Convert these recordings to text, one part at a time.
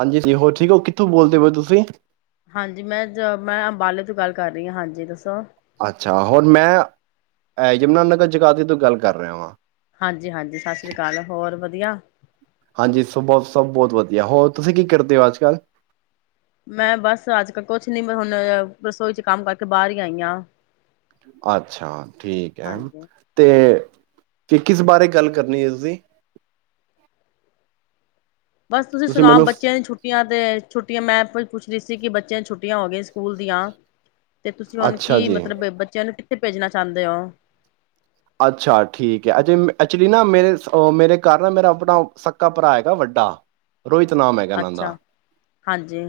ਹਾਂਜੀ ਹਾਂਜੀ ਹੋਰ ਠੀਕ ਉਹ ਹਾਂਜੀ ਮੈਂ ਜ ਮੈਂ ਅੰਬਾਲੇ ਤੋਂ ਗੱਲ ਕਰ ਰਹੀ ਹਾਂ ਹਾਂਜੀ ਦੱਸੋ ਅੱਛਾ ਹੋਰ ਮੈਂ ਯਮੁਨਾ ਨਗਰ ਜਗਾਧਰੀ ਤੋਂ ਗੱਲ ਕਰ ਰਿਹਾ ਵਾਂ ਹਾਂਜੀ ਹਾਂਜੀ ਸਤਿ ਸ੍ਰੀ ਅਕਾਲ ਹੋਰ ਵ ਵਧੀਆ ਹਾਂਜੀ ਸ ਬਹੁਤ ਸਭ ਬਹੁਤ ਵਧੀਆ ਹੋਰ ਤੁਸੀਂ ਕੀ ਕਰਦੇ ਹੋ ਅੱਜ ਕੱਲ੍ਹ ਮੈਂ ਬਸ ਅੱਜ ਕੱਲ ਕੁਛ ਨੀ ਹੁਣ ਰਸੋਈ ਚ ਕੰਮ ਕਰਕੇ ਬਾਹਰ ਹੀ ਆਈ ਹਾਂ ਅੱਛਾ ਠੀਕ ਹੈ ਹਾਂਜੀ ਤੇ ਕਿ ਕਿਸ ਬਾਰੇ ਗੱਲ ਕਰਨੀ ਇਸਦੀ ਬਸ ਤੁਸੀਂ ਸੁਣਾ ਬੱਚਿਆਂ ਦੀਆਂ ਛੁੱਟੀਆਂ ਤੇ ਛੁੱਟੀਆਂ ਮੈਂ ਕੁਛ ਨਹੀਂ ਸੀ ਕਿ ਬੱਚਿਆਂ ਛੁੱਟੀਆਂ ਹੋ ਗਈਆਂ ਸਕੂਲ ਦੀਆਂ ਤੇ ਤੁਸੀਂ ਹੁਣ ਅੱਛਾ ਕੀ ਜੀ ਮਤਲਬ ਬੱਚਿਆਂ ਨੂੰ ਥੇ ਭੇਜਣਾ ਚਾਹੁੰਦੇ ਓ। ਅੱਛਾ ਠੀਕ ਐ, ਅਕ ਐਕਚੁਲੀ ਨਾ ਮੇਰੇ ਮੇਰੇ ਘਰ ਨਾ ਮੇਰਾ ਆਪਣਾ ਸੱਕਾ ਭਰਾ ਹੈਗਾ ਵੱਡਾ ਰੋਹਿਤ ਨਾਮ ਹੈਗਾ ਇਨ੍ਹਾਂ ਦਾ। ਅੱਛਾ ਹਾਂਜੀ।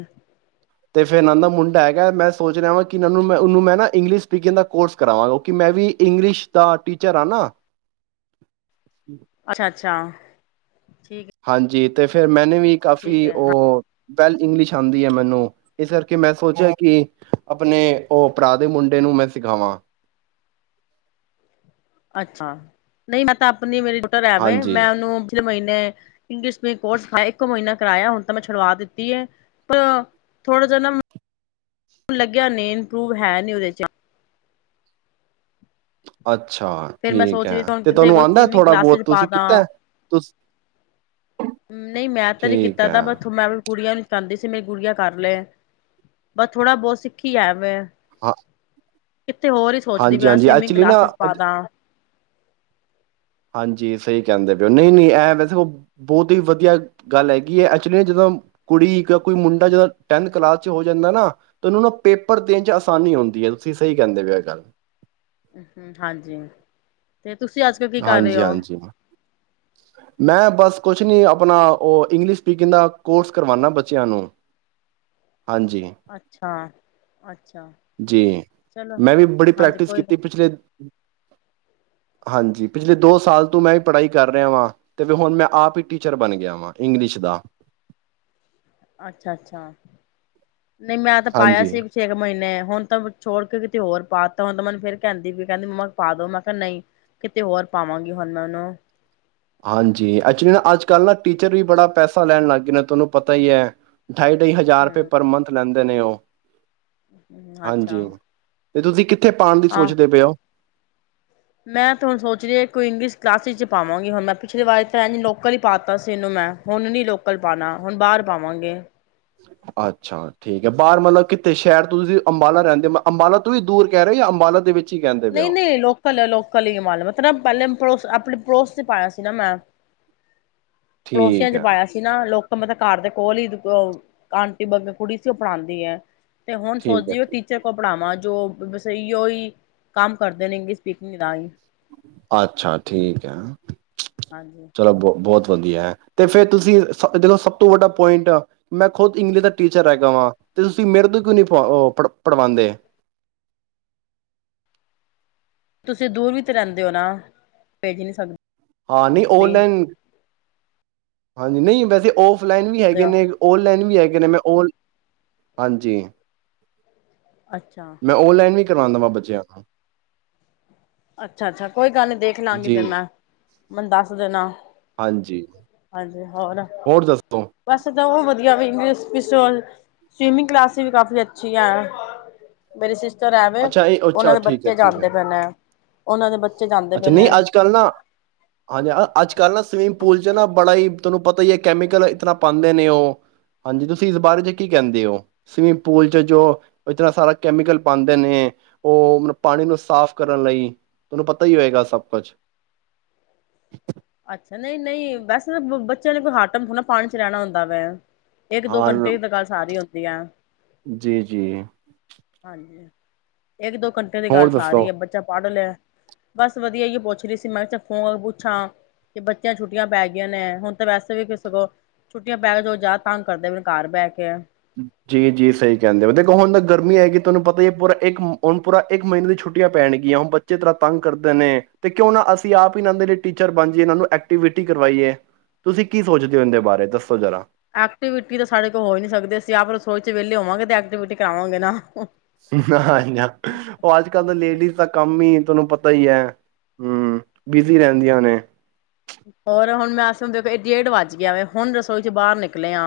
ਤੇ ਫੇਰ ਇਨ੍ਹਾਂ ਦਾ ਮੁੰਡਾ ਹੈਗਾ ਮੈਂ ਸੋਚ ਰਿਹਾ ਵਾਂ ਕਿ ਮੈਂ ਉਹਨੂੰ ਮੈਂ ਨਾ ਇੰਗਲਿਸ਼ ਸਪੀਕਿੰਗ ਦਾ ਕੋਰਸ ਕਰਾਵਾਂ ਕਿਉਂਕਿ ਮੈਂ ਵੀ ਇੰਗਲਿਸ਼ ਦਾ ਟੀਚਰ ਆਂ ਨਾ। ਅੱਛਾ ਅੱਛਾ। ਠੀਕ ਹੈ ਹਾਂਜੀ। ਤੇ ਫੇਰ ਮੈਂ ਨੇ ਵੀ ਠੀਕ ਕਾਫ਼ੀ ਹੈ ਉਹ ਵੈਲ ਇੰਗਲਿਸ਼ ਆਉਂਦੀ ਐ ਮੈਨੂੰ ਇਸ ਕਰਕੇ ਮੈਂ ਸੋਚਿਆ ਕਿ ਆਪਣੇ ਉਹ ਭਰਾ ਦੇ ਮੁੰਡੇ ਨੂੰ ਮੈਂ ਸਿਖਾਵਾਂ। ਅੱਛਾ, ਨਹੀਂ ਮੈਂ ਤਾਂ ਨੀ ਮੇਰੀ ਟੁਟ ਰਹਿਵੇ ਹਾਂਜੀ। ਮੈਂ ਉਨੂੰ ਪਿਛਲੇ ਮਹੀਨੇ ਇੰਗਲਿਸ਼ ਦੇ ਕੋਰਸ ਸਿਖਾਇਆ ਇੱਕੋ ਮਹੀਨਾ ਕਰਾਇਆ ਹੁਣ ਤਾਂ ਮੈਂ ਛੁਡਵਾ ਦਿੱਤੀ ਐ, ਪਰ ਥੋੜਾ ਜੇਹਾ ਨਾ [inaudible] ਲੱਗਿਆ ਨੀਂ ਇੰਪਰੂਵ ਹੈ ਨੀ ਉਹਦੇ ਚ ਅੱ ਅੱਛਾ, ਫੇਰ ਮੈਂ ਠੀਕ ਸੋਚ ਐ ਰਹੀ ਸੀ ਹੁਣ ਤੇ ਕਿੱਥੇ ਤੁਹਾਨੂੰ ਕੋਈ ਆਉਂਦਾ ਸਟ੍ਰੀਮਿੰਗ ਥੋੜਾ ਕਲਾਸਿਸ ਬਹੁਤ ਪਾ ਤੁਸੀਂ ਦਾ ਕੀਤਾ। ਨਹੀਂ ਮੈਂ ਤਾਂ ਨੀ ਠੀਕ ਕੀਤਾ ਐ ਦਾ ਬਟ ਮੈਂ ਕੁੜੀਆਂ ਵਿੱਚ ਚਾਂਦੀ ਸੀ ਮੇਰੀ ਗੁੜੀਆਂ ਕਰ ਲਏ ਬਸ ਥੋੜਾ ਬਹੁਤ ਸਿੱਖੀ ਹੈਵੇ। ਹਾਂ ਕਿੱਥੇ ਹੋਰ ਹੀ ਸੋਚਦੀ ਵੀ ਹਾਂਜੀ-ਹਾਂਜੀ ਸਵੀਮਿੰਗ ਐਕਚੁਲੀ ਨਾ ਕਲਾਸਿਸ ਉਹਦ ਪਾਦਾਂ ਹਾਂਜੀ ਸਹੀ ਕਹਿੰਦੇ ਪਏ ਔ ਨਹੀਂ ਨਹੀਂ ਐ ਵੈਸੇ ਉਹ ਬਹੁਤ ਹੀ ਵਧੀਆ ਗੱਲ ਹੈਗੀ ਐ, ਐਕਚੁਲੀ ਨਾ ਜਦੋਂ ਕੁੜੀ ਕੋਈ ਮੁੰਡਾ ਜਦੋਂ ਟੈਨ ਕਲਾਸ ਚ ਹੋ ਜਾਂਦਾ ਨਾ ਤਾਂ ਉਹਨੂੰ ਨਾ ਪੇਪਰ ਦੇਣ ਚ ਆਸਾਨੀ ਹੁੰਦੀ ਐ ਤੁਸੀਂ ਸਹੀ ਕਹਿੰਦੇ ਪਏ ਔ ਇ ਗੱਲ ਹਾਂਜੀ ਤੇ ਤੁਸੀਂ ਅੱਜ ਕਲ ਕੀ ਕਰ ਰਹੇ ਓ। ਹਾਂਜੀ-ਹਾਂਜੀ। ਮੈਂ ਬਸ ਕੁਛ ਨੀ ਆਪਣਾ ਉਹ ਇੰਗਲਿਸ਼ ਸਪੀਕਿੰਗ ਦਾ ਕੋਰਸ ਕਰਵਾਣਾ ਬੱਚਿਆਂ ਨੂੰ। ਹਾਂਜੀ ਅੱਛਾ ਅੱਛਾ ਜੀ, ਚਲੋ ਮੈਂ ਵੀ ਬੜੀ ਹਾਂਜੀ ਪ੍ਰੈਕਟਿਸ ਕੋਈ ਗੱਲ ਕੀਤੀ ਪਿਛਲੇ ਹਾਂਜੀ ਪਿਛਲੇ ਦੋ ਸਾਲ ਤੋਂ ਮੈਂ ਵੀ ਪੜ੍ਹਾਈ ਕਰ ਕਰ ਰਿਹਾ ਵਾਂ ਤੇ ਵੀ ਹੁਣ ਮੈਂ ਆਪ ਹੀ ਟੀਚਰ ਬਣ ਗਿਆ ਵਾਂ ਇੰਗਲਿਸ਼ ਦਾ। ਅੱਛਾ-ਅੱਛਾ ਨਹੀਂ ਮੈਂ ਤਾਂ ਪਾਇਆ ਹਾਂਜੀ ਸੀ ਛੇ ਕੁ ਮਹੀਨੇ ਹੁਣ ਤਾਂ ਛੋੜ ਕੇ ਕਿਤੇ ਹੋਰ ਪਾਤਾ ਹੁਣ ਤਾਂ ਮੈਨੂੰ ਫਿਰ ਕਹਿੰਦੀ ਵੀ ਕਹਿੰਦੀ ਮੰਮਾ ਪਾ ਦੋ ਮੈਂ ਕਿਹਾ ਨਹੀਂ ਕਿਤੇ ਹੋਰ ਪਾਵਾਂਗੀ ਹੁਣ ਮੈਂ ਉਹਨੂੰ ਹਾਂਜੀ ਐਕਚੁਲੀ ਨਾ ਅੱਜ ਕੱਲ੍ਹ ਨਾ ਟੀਚਰ ਵੀ ਬੜਾ ਪੈਸਾ ਲੈਣ ਲੱਗ ਗਏ ਨੇ ਤੁਹਾਨੂੰ ਪਤਾ ਈ ਐ। ਢਾਈ-ਢਾਈ ਹਜ਼ਾਰ ਰੁਪਏ ਪਰ ਮੰਥ ਲੈਂਦੇ ਨੇ ਉਹ ਅੱਛਾ। ਹਾਂਜੀ ਤੇ ਤੁਸੀਂ ਕਿੱ ਕਿੱਥੇ ਪਾਉਣ ਦੀ ਆਹ ਸੋਚਦੇ ਪਏ ਹੋ ਮੈਂ ਤਾਂ ਹੁਣ ਸੋਚ ਰਹੀ ਕੋਈ ਇੰਗਲਿਸ਼ ਕਲਾਸਿਸ ਚ ਪਾਵਾਂਗੀ ਹੁਣ ਮੈਂ ਪਿਛਲੀ ਵਾਰੀ ਤਾਂ ਐ ਨ ਲੋਕਲ ਹੀ ਪਾਤਾ ਸੀ ਇਹਨੂੰ ਮੈਂ ਹੁਣ ਨੀ ਲੋਕਲ ਪਾਣਾ ਹੁਣ ਬਾਹਰ ਪਾਵਾਂਗੇ ਅੱਛਾ ਠੀਕ ਹੈ ਬਾਹਰ ਮਤਲਬ ਕਿੱਥੇ ਸ਼ਹਿਰ ਤੋਂ ਤੁਸੀਂ ਅੰਬਾਲਾ ਰਹਿੰਦੇ ਹੋ ਅੰਬਾਲਾ ਤੋਂ ਵੀ ਦੂਰ ਕਹਿ ਰਹੇ ਹੋ ਅੰਬਾਲਾ ਦੇ ਵਿੱਚ ਹੀ ਕਹਿੰਦੇ ਪਏ ਨਹੀਂ ਹੋ ਨਹੀਂ ਲੋਕਲ ਹੈ ਲੋਕਲ ਹੀ ਮਾਲ ਮਤਲਬ ਨਾ ਪਹਿਲੇ ਆਪਣੇ ਪੜੋਸ ਤੇ ਪਾਇਆ ਸੀ ਨਾ ਮੈਂ ਪੜੋਸੀਆਂ ਠੀਕ ਚ ਹੈ, ਪਾਇਆ ਸੀ ਨਾ ਲੋਕ ਮਤ ਤਾਂ ਘਰ ਦੇ ਕੋਲ ਹੀ ਆਂਟੀ ਬ ਕੁੜੀ ਸੀ ਉਹਪਣਾਉਂਦੀ ਹੈ ਤੇ ਹੁਣ ਸੋਚ ਠੀਕ ਹੈ, ਜ ਉਹ ਟੀਚਰ ਕੋਲ ਪੜ੍ਹਾਵਾਂ ਜੋ ਵਸਈ ਹੋਈ ਕੰਮ ਕਰਦੇ ਨੇ ਇੰਗਲਿਸ਼ ਸਪੀਕੀਂ ਰਾਹੀਂ ਅੱਛਾ ਠੀਕ ਹੈ ਹਾਂਜੀ ਚਲੋ ਬਹੁ ਬਹੁਤ ਦੀ ਹੈ ਤੇ ਫੇਿਰ ਤੁਸੀਂ ਦੇਖੋ ਸਭ ਤੋਂ ਵੱਡਾ ਪੁਆਇੰਟ ਮੈਂ ਖੁਦ ਇੰਗਲਿਸ਼ ਦਾ ਟੀਚਰ ਰਹਿਗਾ ਵਾਂ ਤੇ ਤੁਸੀਂ ਮੇਰੇ ਤੋਂ ਕਿਉ ਨੀ ਪ ਪੜਵਾਉਂਦੇ ਤੁਸੀਂ ਦੂਰ ਵੀ ਤੇ ਰਹਿੰਦੇ ਹੋ ਨਾ ਭੇਜ ਨਹੀਂ ਸਕਦੇ ਹਾਂ ਨਹੀਂ ਆਨਲਾਈਨ ਹਾਂਜੀ ਨਹੀਂ ਵੈਸੇ ਉਹ ਫਲਾਈਨ ਵੀ ਹੈਗੇ ਨੇ ਔਨਲਾਈਨ ਵੀ ਹੈਗੇ ਨੇ ਮੈਂ ਉਹ ਹਾਂਜੀ ਅੱਛਾ ਮੈਂ ਔਨਲਾਈਨ ਵੀ ਕਰਉਦਾਵਾਂ ਬੱਚਿਆਂ ਨੂੰ ਅੱਛਾ ਅੱਛਾ ਕੋਈ ਗੱਲ ਨੀ ਦੇਖ ਲਾ ਗੀ ਜੀ ਮੈ। ਮੈਨੂੰ ਦੱਸ ਦੇਣਾ ਹਾਂਜੀ ਹਾਂਜੀ ਹੋਰ ਬਸ ਉਹ ਵਧੀਆ ਵੀ ਸਵੀਮਿੰਗ ਕਲਾਸ ਵੀ ਕਾਫੀ ਅੱਛੀ ਆ ਮੇਰੇ ਰਹਿਵੇ ਅੱਛਾ ਇਹ ਉਹਨਾਂ ਅੱਛਾ ਦੇ ਠੀਕ ਹੈ ਬੱਚੇ ਠੀਕ ਜਾਂਦੇ ਹੈ ਪੈਦੇ ਨੇ ਉਹਨਾਂ ਦੇ ਬੱਚੇ ਜਾਂਦੇ ਅੱਛਾ ਪਏ ਨਹੀਂ ਨੇ। ਅੱਜ ਕੱਲ੍ਹ ਨਾ ਹਾਂਜੀ ਅੱਜ ਕੱਲ੍ਹ ਨਾ ਸਵਿਮਿੰਗ ਪੂਲ ' ਨਾ ਬੜਾ ਹੀ ਤੁਹਾਨੂੰ ਪਤਾ ਹੀ ਹੈ ਕੈਮੀਕਲ ਇਤਨਾ ਪਾਉਂਦੇ ਨੇ ਉਹ ਹਾਂਜੀ ਤੁਸੀਂ ਇਸ ਬਾਰੇ ਚ ਕੀ ਕਹਿੰਦੇ ਹੋ ਸਵੀਮਿੰਗ ਪੂਲ ਚ ਜੋ ਇਤਨਾ ਸਾਰਾ ਕੈਮੀਕਲ ਪਾਉਂਦੇ ਨੇ ਉਹ ਮਤ ਪਾਣੀ ਨੂੰ ਸਾਫ਼ ਕਰਨ ਲਈ ਤੁਹਾਨੂੰ ਪਤਾ ਪਤਾ ਹੀ ਹੋਏਗਾ ਸਭ ਕੁਝ ਅੱਛਾ ਨਹੀਂ ਨਹੀਂ ਵੈਸੇ ਤਾਂ ਬੱਚਿਆਂ ਕੋਈ ਹੱਟ ਨਾ ਪਾਣੀ ਚ ਰਹਿਣਾ ਹੁੰਦਾ ਵੈ ਇੱਕ ਦੋ ਘੰਟੇ ਤਾਂ ਗੱਲ ਸਾਰੀ ਹੁੰਦੀ ਵਧਆ ਜੀ ਜੀ ਹਾਂਜੀ ਇੱਕ ਦੋ ਘੰਟੇ ਦੀ ਹੋਰ ਗੱਲ ਸਾਰੀ ਦੱਸੋ? ਹੈ ਬੱਚਾ ਪੜ੍ਹ ਲਿਆ ਬਸ ਵਧੀਆ ਹੀ ਏ ਪੁੱਛ ਰਹੀ ਸੀ ਮੈਂ ਕਿਹਾ ਫੋਨ ਪੁੱਛਾਂ ਕਿ ਬੱਚਿਆਂ ਛੁੱਟੀਆਂ ਪੈ ਗਈਆਂ ਨੇ ਹੁਣ ਤਾਂ ਵੈਸੇ ਵੀ ਕਿਸੇ ਕੋ ਛੁੱਟੀਆਂ ਪੈ ਕੇ ਜੋ ਜ਼ਿਆਦਾ ਤੰਗ ਕਰਦੇ ਨੇ ਘਰ ਬਹਿ ਕੇ ਜੀ ਜੀ ਸਹੀ ਕਹਿੰਦੇ ਹੋ, ਦੇਖੋ ਹੁਣ ਤਾਂ ਗਰਮੀਆਂ ਹੈਗੀ ਤੁਹਾਨੂੰ ਪਤਾ ਹੀ ਪੂਰਾ ਇੱਕ ਹੁਣ ਪੂਰਾ ਇੱਕ ਮਹੀਨੇ ਦੀ ਛੁੱਟੀਆਂ ਪੈਣਗੀਆਂ ਹੁਣ ਬੱਚੇ ਤਰ੍ਹਾਂ ਤੰਗ ਕਰਦੇ ਨੇ ਤੇ ਕਿਉਂ ਨਾ ਅਸੀਂ ਆਪ ਹੀ ਇਹ ਦੇ ਲਈ ਟੀਚਰ ਬਣ ਜਾਈਏ ਇਹ ਨੂੰ ਐਕਟੀਵਿਟੀ ਕਰਵਾਈਏ ਤੁਸੀਂ ਕੀ ਸੋਚਦੇ ਹੋ ਇਹਦੇ ਬਾਰੇ ਦੱਸੋ ਜ਼ਰਾ ਐਕਟੀਵਿਟੀ ਤਾਂ ਸਾਡੇ ਕੋਲ ਹੋ ਨੀ ਸਕਦੇ ਅਸੀਂ ਆਪ ਰਸੋਈ ਚ ਵਿਹਲੇ ਹੋਵਾਂਗੇ ਤੇ ਐਕਟੀਵਿਟੀ ਕਰਾਵਾਂਗੇ ਨਾ ਨਾ ਉਹ ਅੱਜ ਕੱਲ ਤਾਂ ਲੇਡੀਜ਼ ਦਾ ਕੰਮ ਹੀ ਤੁਹਾਨੂੰ ਪਤਾ ਹੀ ਹੈ ਹਮ ਬਿਜ਼ੀ ਰਹਿੰਦੀਆਂ ਨੇ ਹੋਰ ਹੁਣ ਮੈਂ ਹੁੰਦੇ ਇਹ ਡੇਢ ਵੱਜ ਗਿਆ ਵ ਹੁਣ ਰਸੋਈ ਚ ਬਾਹਰ ਨਿਕਲੇ ਆ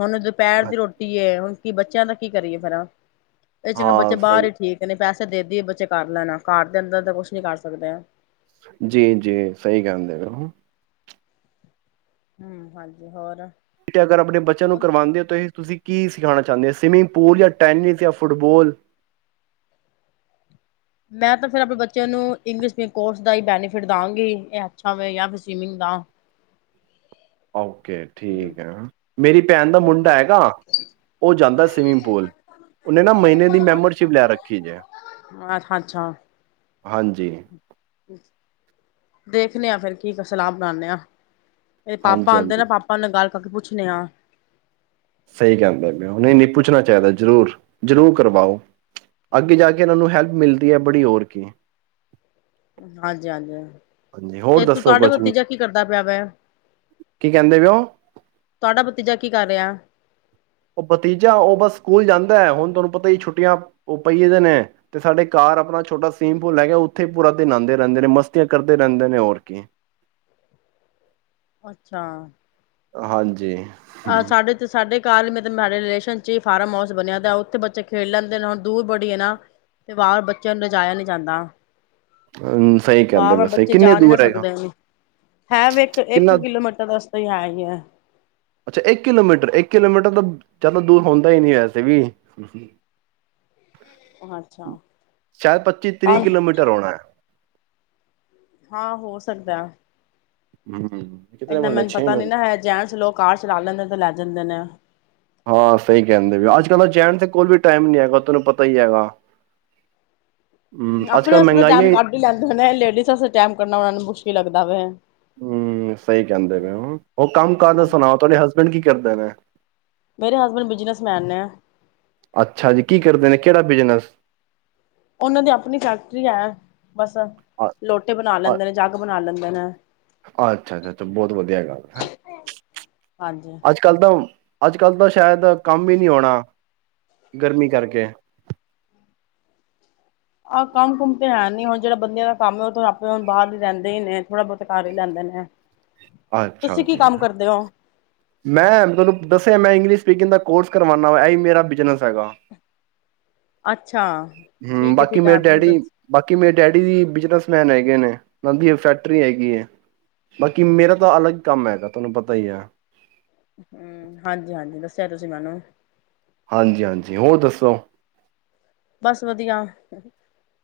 ਹੁਣ ਦੁਪਹਿਰ ਦੀ ਰੋਟੀ ਏ ਹੁਣ ਕਿ ਬੱਚਿਆਂ ਦਾ ਕੀ ਕਰੀਏ ਫਿਰ ਇਹ ਚੰਗਾ ਬੱਚੇ ਹਾਂ, ਬਾਹਰ ਸਹੀ ਹੀ ਠੀਕ ਨੇ ਪੈਸੇ ਦੇਦੀ ਬੱਚੇ ਕਰ ਲੈਣਾ ਘਰ ਦੇ ਅੰਦਰ ਤਾਂ ਕੁਛ ਨੀ ਕਰ ਸਕਦੇ ਆ ਜੀ ਜੀ ਸਹੀ ਗੱਲ ਹੈ ਹਂ ਹਾਂਜੀ ਹੋਰ ਅਗਰ ਆਪਣੇ ਬੱਚਿਆਂ ਨੂੰ ਕਰਵਾਉਂਦੇ ਹੋ ਤਾਂ ਇਹ ਤੁਸੀਂ ਕੀ ਸਿਖਾਣਾ ਚਾਹੁੰਦੇ ਆ ਸਵੀਮਿੰਗ ਪੂਲ ਜਾਂ ਟੈਨਿਸ ਜਾਂ ਫੁੱਟਬੋਲ ਮੈਂ ਤਾਂ ਫਿਰ ਆਪਣੇ ਬੱਚਿਆਂ ਨੂੰ ਇੰਗਲਿਸ਼ ਕੋਰਸ ਦਾ ਹੀ ਬੈਨੀਫਿਟ ਦਵਾਂਗੀ ਇਹ ਅੱਛਾ ਹੋਵੇ ਜਾਂ ਫਿਰ ਸਵੀਮਿੰਗ ਦਾ ਹਾਂ ਕੇ ਠੀਕ ਹੈ ਮੇਰੀ ਭੈਣ ਦਾ ਮੁੰਡਾ ਹੈਗਾ ਉਹ ਜਾਂਦਾ ਸਵੀਮਿੰਗ ਪੂਲ ਉਹਨੇ ਨਾ ਮਹੀਨੇ ਦੀ ਮੈਂਬਰਸ਼ਿਪ ਲੈ ਰੱਖੀ ਜੇ ਹਾਂ ਅੱਛਾ ਹਾਂਜੀ ਅੱਛਾ [inaudible] [unintelligible] ਦੇਖਨੇ ਆਂ ਫਿਰ ਕੀ ਕੋਛ ਸਲਾਹ ਬਣਾਉਦੇ ਆਂ ਏਦੇ ਪਾਪਾ ਆਂਦੇ ਹਾਂਜੀ-ਹਾਂਜੀ। ਨਾ ਪਾਪਾ ਨਾਲ ਗੱਲ ਅਗੇ ਪੁੱਛੇਨ ਆਂ ਸਈ ਕੈਂਦੈ ਨੇ ਔ ਨਈ-ਨਈ ਪੁੱਛਾਨਾ ਚਾਈਦੈ ਜਰੂਰ, ਜਰੂਰ ਕਰਵਾਓ ਅੱਗੇ ਜਾ ਕੇ ਏਨਾਂ ਨੂੰ ਹੈਲਪ ਮਿਲਦੀ ਐ ਬੜੀ ਹੋਰ ਕੀ ਹਾਂਜੀ-ਹਾਂਜੀ, ਹਾਂਜੀ ਹੋਰ ਤੇ ਤੂ ਦੱਸੋ ਤੁਹਾਡਾ ਕੁਛ ਭਤੀਜਾ ਕੀ ਕਰਦਾ ਪਿਆ ਵੈ? ਕਹਿੰਦੇ ਪਏ ਓ? ਤੁਹਾਡਾ ਭਤੀਜਾ ਕੀ ਕਰ ਰਿਆ? ਔ ਭਤੀਜਾ ਔ ਬਸ ਸਕੂਲ ਜਾਂਦੈ ਹੁਨ ਤੁਹਾਨੂੰ ਪਤਾ ਈ ਛੁੱਟੀਆਂ ਔ ਪਈਏ ਦੇ ਨੇ ਤੇ ਸਾਡੇ ਘਰ ਆਪਣਾ ਛੋਟਾ ਸਵੀਮਪੂਲ ਹੈੈਗਾ ਉੱਥੇ ਈ ਪੂਰਾ ਦਿਨ ਨਾਂਦੇ ਰੇਂਦੇ ਨੇ, ਮਸਤੀਆਂ ਕਰਦੇ ਰੇਂਦੇ ਨੇ ਹੋਰ ਕੀ। ਅੱਛਾ। ਆ ਹਾਂਜੀ ਆਹ ਸਾਡੇ ਤੇ ਸਾਡੇ [unintelligible] ਮੇ ਤੇ ਮਾਰੇ ਰਿਲੇਸ਼ਨ ਚ ਈ ਫਾਰਮ ਹਾਊਸ ਬਨਿਆ ਦਾ ਔਥੇ ਬੱਚੇ ਖੇਡ ਲੈਂਦੇ ਨੇ ਹੁਨ ਦੂਰ ਬੜੀ ਏ ਨਾ ਤੇ ਬਾਰ ਬੱਚਿਆਂ ਨੂੰ ਲਜਾਇਆ ਨੀ ਜਾਂਦਾ ਹਮ ਸਹੀ ਕਹਿੰਦੇ ਵਾਰ-ਵਾਰ ਵੈਸੇ ਬੱਚੇ ਕਿੰਨੇ ਜਾ ਨੀਂ ਨਾ ਦੂਰ ਹੈਗਾ ਸਕਦੇ ਏਨੀ ਹੈ ਵੇ ਇੱਕ, ਇੱਕ ਕਿੰਨਾ ਕਿਲੋਮੀਟਰ ਦਾ ਰਸਤਾ ਈ ਹੈ ਈ ਐ। ਅਛਾ ਇੱਕ ਕਿਲੋਮੀਟਰ ਇੱਕ ਕਿਲੋਮੀਟਰ ਤਾਂ ਜਾਦਾ ਦੂਰ ਹੋਂਦਾ ਈ ਨੀਂ ਵੈਸੇ ਵੀ ਅੱਛਾ ਸ਼ਾਅਦ ਤਾਂ ਪੱਚੀ-ਤ੍ਰਿ ਕਿਲੋਮੀਟਰ ਹੋਣੈ ਹਾਂ ਹੋ ਸਕਦੈ ਹੂੰ ਇੰਨਾ ਮੈਨੂੰ ਪਤਾ ਨੀ ਨਾ ਹੈ ਜੈਣਸ ਲੋਕ ਕਾਰ ਚਲਾ ਲੈਂਦੇ ਤੇ ਲੈ ਜਾਂਦੇ ਨੇ ਹਾਂ, ਸਈ ਕੇਂਦੇ ਵੀ ਅੱਜ ਕੱਲ ਤਾਂ ਜੈਣਸ ਦੇ ਕੋਲ ਵੀ ਟਾਈਮ ਨੀ ਹੈਗਾ ਤਾਨੂੰ ਪਤਾ ਈ ਹੈਗਾ। ਹਮ ਅੱਜ ਆਪਣੇ ਕੱਲ ਆਸਤੇ ਤਾਂ ਟਾਈਮ ਮਹਿੰਗਾਈਆਂ ਕੱਢ ਈ ਲੈਂਦੇ ਨੇ ਲੇਡੀਸ ਆਸਤੇ ਟੈਮ ਕੱਢਨਾ ਔਨਾ ਨੂੰ ਮੁਸ਼ ਕੀ ਲੱਭਦਾ ਪਇਆ ਐ ਹੂ ਸਹੀ ਕਹਿੰਦੇ ਪਏ ਉਹ ਕੰਮ ਕਰ ਦਾ ਹਾਂਜੀ ਸੁਣਾਓ ਤੁਹਾਡੇ ਹਸਬੈਂਡ ਕੀ ਕੀ ਕਰਦੇ ਨੇ ਮੇਰੇ ਹਸਬੈਂਡ ਬਿਜਨਸਮੈਨ ਨੇ। ਅੱਛਾ ਜੀ ਕੀ ਕਰਦੇ ਨੇ ਕਿਹੜਾ ਬਿਜਨਸ ਉਹਨਾਂ ਦੀ ਆਪਣੀ ਫੈਕਟਰੀ ਹੈ ਬਸ ਲੋਟੇ ਬਣਾ ਲੈਂਦੇ ਨੇ ਜੱਗ ਬਣਾ ਲੈਂਦੇ [unintelligible] ਅੱਛਾ ਅੱਛਾ ਅੱਛਾ ਬਹੁਤ ਵਧੀਆ ਗੱਲ ਹੈ ਹਾਂਜੀ ਅੱਜ ਕੱਲ ਤਾਂ ਅੱਜ ਕੱਲ੍ਹ ਤਾਂ ਸ਼ਾਇਦ ਕੰਮ ਹੀ ਨਹੀਂ ਹੋਣਾ ਗਰਮੀ ਕਰਕੇ ਆਹ ਕੰਮ ਕੁੁੰਮ ਤੇ ਹੈ ਨੀ ਹੁਣ ਜਿਹੜਾ ਬੰਦ ਦਾ ਕੰਮ ਉਹ ਆਪੇ ਹੁਣ ਬਾਹਰ ਹੀ ਰਹਿੰਦੇ ਹੀ ਨੇ ਥੋੜਾ ਬਹੁਤ ਤੇ ਕਰ ਹੀ ਲੈਂਦੇ ਨੇ ਅੱਛਾ ਤੁਸੀਂ ਕੀ ਜੀ। ਕੰਮ ਕਰਦੇ ਹੋ ਮੈਂ ਤੁਹਾਨੂੰ ਦੱਸਿਆ ਮੈਂ ਇੰਗਲਿਸ਼ ਸਪੀਕਿੰਗ ਦਾ ਕੋਰਸ ਕਰਵਾਉਦਾ ਵਾ ਇਹੀ ਮੇਰਾ ਬਿਜਨਸ ਹੈਗਾ ਅੱਛਾ ਹੂ ਠੀਕ ਹੈ ਬਾਕੀ ਠੀਕ ਹੈ ਮੇਰੇ ਤੁਸੀਂ ਡੈਡੀ ਦੱਸ ਬਾਕੀ ਮੇਰੇ ਡੈਡੀ ਦੀ ਬਿਜਨਸਮੈਨ ਹੈ ਹੈਗੇ ਨੇ ਦੀ ਇਹ ਫੈਕਟਰੀ ਹੈਗੀ ਹੈ ਬਾਕੀ ਮੇਰਾ ਤਾਂ ਅਲੱਗ ਹੀ ਕੰਮ ਹੈਗਾ ਤੁਹਾਨੂੰ ਪਤਾ ਹੀ ਹੈ ਹਮ ਹਾਂਜੀ ਹਾਂਜੀ ਦੱਸਿਆ ਤੁਸੀਂ ਮੈਨੂੰ ਹਾਂਜੀ ਹਾਂਜੀ ਹੋਰ ਦੱਸੋ ਬਸ ਵਧੀਆ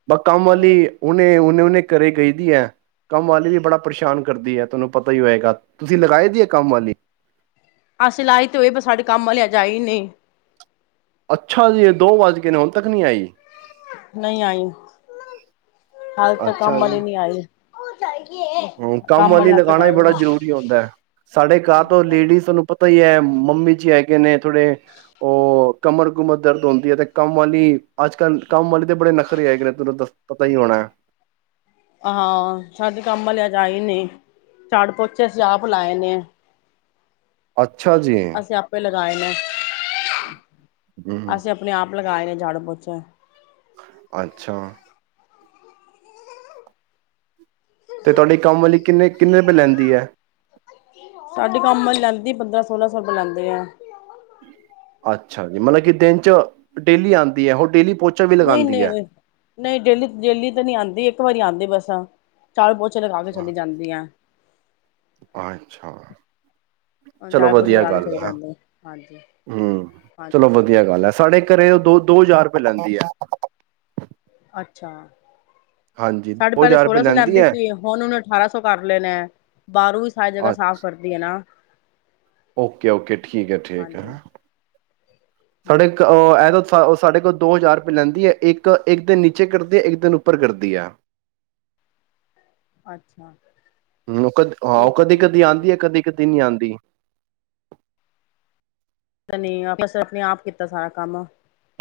ਬਸ ਕਾਮਵਾਲੀ ਹੋਰ ਉਹਨੇ ਹੁਣ ਨ ਉਹਨੇ ਘਰੇ ਗਈ ਦੀ ਹੈ ਕੰਮ ਵਾਲੀ ਵੀ ਬੜਾ ਪਰੇਸ਼ਾਨ ਕਰਦੀ ਹੈ ਤੁਹਾਨੂੰ ਪਤਾ ਹੀ ਹੋਏਗਾ ਤੁਸੀਂ ਲਗਾਏ ਦੀ ਹੈ ਕੰਮ ਵਾਲੀ ਅਸੀਂ ਲਾਾਈ ਤੇ ਹੋਏ ਬ ਸਾਡੇ ਕੰਮ ਵਾਲੀ ਆਜ ਆਈ ਨਹੀਂ ਅੱਛਾ ਜੀ ਇਹ ਦੋ ਵੱਜ ਕੇ ਨੇ ਹੁਣ ਤੱਕ ਨਹੀਂ ਆਈ ਨਹੀਂ ਆਈ ਹਾਲ ਤ ਕੰਮ ਵਾਲੀ ਨਹੀਂ ਆਈ [unintelligible] ਹੂ ਕੰਮ ਵਾਲੀ ਹਾਲੇ ਤੱਕ ਲਗਾਉਣਾ ਵੀ ਆਈ ਬੜਾ ਨਹੀਂ ਜ਼ਰੂਰੀ ਹੁੰਦਾ ਹੈ ਸਾਡੇ ਘਾਹ ਤੋਂ ਹਾਂਜੀ ਲੇਡੀਜ਼ ਤੁਹਾਨੂੰ ਪਤਾ ਹੀ ਹੈ ਮੰਮੀ ਜੀ ਹੈਗੇ ਨੇ ਥੋੜੇ ਉਹ ਕਮਰ ਕੁਮਰ ਦਰਦ ਹੁੰਦੀ ਹੈ ਤੇ ਕੰਮ ਵਾਲੀ ਅੱਜ ਕੱਲ ਕੰਮ ਵਾਲੀ ਤੇ ਬੜੇ ਨਖਰੇ ਹੈਗੇ ਨੇ ਤੈਨੂੰ ਦਸ ਪਤਾ ਹੀ ਹੋਣਾ ਹੈ ਅ ਹਾਂ ਸਾਡੀ ਕੰਮ ਆਜ ਆਈ ਨਹੀਂ, ਝਾੜੂ ਪੋਚੇ ਅਸੀ ਆਪ ਲਾਏ ਨੇ ਅੱਛਾ ਅੱਛਾ ਜੀ ਗਾਏ ਨੇ [inaudible] ਅਸੀਂ ਆਪਣੇ [unintelligible] ਆਪ ਲਗਾਏ ਨੇ ਝਾੜੂ ਪੋਚੇ ਅੱਛਾ ਤੇ ਤੁਹਾਡੀ ਕੰਮ ਵਾਲੀ ਕਿੰਨੇ ਕਿੰਨੇ ਰੁਪਏ ਲੈਂਦੀ ਹੈ ਸਾਡੇ ਕੰਮ ਲੈਂਦੀ ਪੰਦਰਾਂ ਸੋਲਾਂ ਸੌ ਰੁਪਏ ਲੈਂਦੇ ਆ ਅੱਛਾ ਜੀ ਮਤਲਬ ਕਿ ਦਿਨ ਚ ਡੇਲੀ ਆਉਂਦੀ ਹੈ ਉਹ ਡੇਲੀ ਪੋਚੇ ਨਹੀਂ ਨਹੀਂ ਨਹੀਂ ਡੇਲੀ ਡੇਲੀ ਤਾਂ ਨਹੀਂ ਆਉਂਦੀ ਇੱਕ ਵਾਰੀ ਆਉਂਦੀ ਬਸ ਚੱਲ ਬਹੁਤ ਅੱਛਾ, ਅੱਛਾ ਚਲੋ ਝਾੜੂ ਪੋਚੇ ਵਧੀਆ ਲਗਾ ਕੇ ਗੱਲ ਚਲੇ ਹੈ, ਜਾਂਦੇ ਹਾਂਜੀ ਹੂੰ ਹਾਂਜੀ ਚਲੋ ਵਧੀਆ ਗੱਲ ਹੈ ਸਾਡੇ ਘਰੇ ਦੋ- ਦੋ ਹਜ਼ਾਰ ਬੁਲਾਂਦੀ ਹੈ। ਅੱਛਾ। ਸਾਡੇ ਦੋ ਪਹਿਲੇ ਹਜ਼ਾਰ ਰੁਪਏ ਸੋਲਾਂ ਸੌ ਲੈਂਦੀ ਐ ਸੀ, ਹੁਣ ਉਹਨੇ ਅਠਾਰਾਂ ਸੌ ਕਰ ਲਏ ਨੇ ਬਾਹਰੋਂ ਵੀ ਸਾਰੀ ਜਗ੍ਹਾ ਸਾਫ਼ ਅੱਛ ਕਰਦੀ ਹੈ ਨਾ ਓਕੇ- ਓਕੇ, ਠੀਕ ਹੈ, ਠੀਕ ਹਾਂਜੀ ਹੈ। ਤੁਹਾਡੇ ਹਮ ਇਹ ਤਾਂ ਉਹ ਸਾਡੇ ਕੋਲ ਦੋ ਹਜ਼ਾਰ ਰੁਪਏ ਲੈਂਦੀ ਹੈ, ਇੱਕ- ਇੱਕ ਦਿਨ ਨੀਚੇ ਕਰਦੀ ਹੈ ਇੱਕ ਦਿਨ ਉੱਪਰ ਕਰਦੀ ਹੈ। ਅੱਛਾ। ਹੂੰ ਉਹ ਕਦੇ ਉਹ ਠੀਕ ਹੈ ਕਦੇ ਠੀਕ ਕਦੀ ਹਾਂਜੀ ਆਉਂਦੀ ਹੈ ਕਦੀ ਕਦੀ ਨਹੀਂ ਆਂਦੀ। ਦੀ। ਤੇ ਨਹੀਂ ਬਸ ਆਪਣੇ ਆਪ ਕੀਤਾ ਸਾਰਾ ਕੰਮ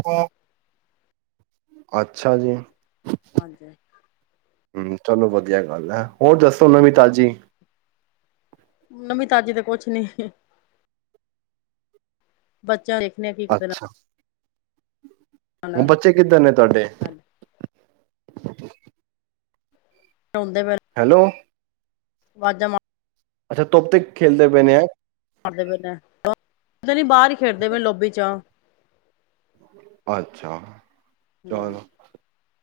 ਉਹ ਅੱਛਾ ਜੀ। ਹਾਂਜੀ। ਹੂੰ, ਚਲੋ ਵਧੀਆ ਗੱਲ ਹੈ, ਹੋਰ ਦੱਸੋ ਨਵੀਂ ਤਾਜ਼ੀ ਨਵੀਂ ਤਾਜ਼ੀ ਤੇ ਕੁਛ ਨੀ ਬੱਚਾ ਦੇਖ ਇਹਨੇ ਕੀ ਕਰ ਦੇਣਾ। [inaudible] ਹੁਣ ਬੱਚੇ ਕਿੱਧਰ ਨੇ ਤੁਹਾਡੇ ਹਾਂਜੀ [inaudible] ਹੈਲੋ, ਵਾਜਮਾਂ ਅੱਛਾ ਤੋਪ ਤੇ ਖੇਲਦੇ ਪਏ ਨੇ ਹੈ। ਮਾਰਦੇ ਪਏ ਨੇ ਪਤਾ ਨੀ ਬਾਹਰ ਹੀ ਖੇਡਦੇ ਪਏ ਲੋਬੀ ਚ ਅੱਛਾ, ਚਲ ਹੂੰ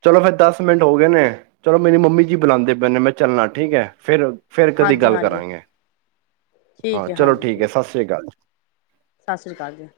ਚਲੋ ਫਿਰ ਦਸ ਮਿੰਟ ਹੋ ਗਏ ਨੇ ਚਲੋ ਮੇਰੀ ਮੰਮੀ ਜੀ ਬੁਲਾਂਦੇ ਪਏ ਨੇ ਮੈਂ ਚੱਲਣਾ ਠੀਕ ਹੈ ਫਿਰ ਫਿਰ ਕਦੀ ਹਾਂਜੀ ਗੱਲ ਹਾਂਜੀ ਕਰਾਂਗੇ ਹਾਂ, ਠੀਕ ਹੈ ਚਲੋ ਹਾਂਜੀ ਠੀਕ ਹੈ ਸਤਿ ਸ੍ਰੀ ਅਕਾਲ ਜੀ। ਸਤਿ ਸ੍ਰੀ ਅਕਾਲ ਜੀ।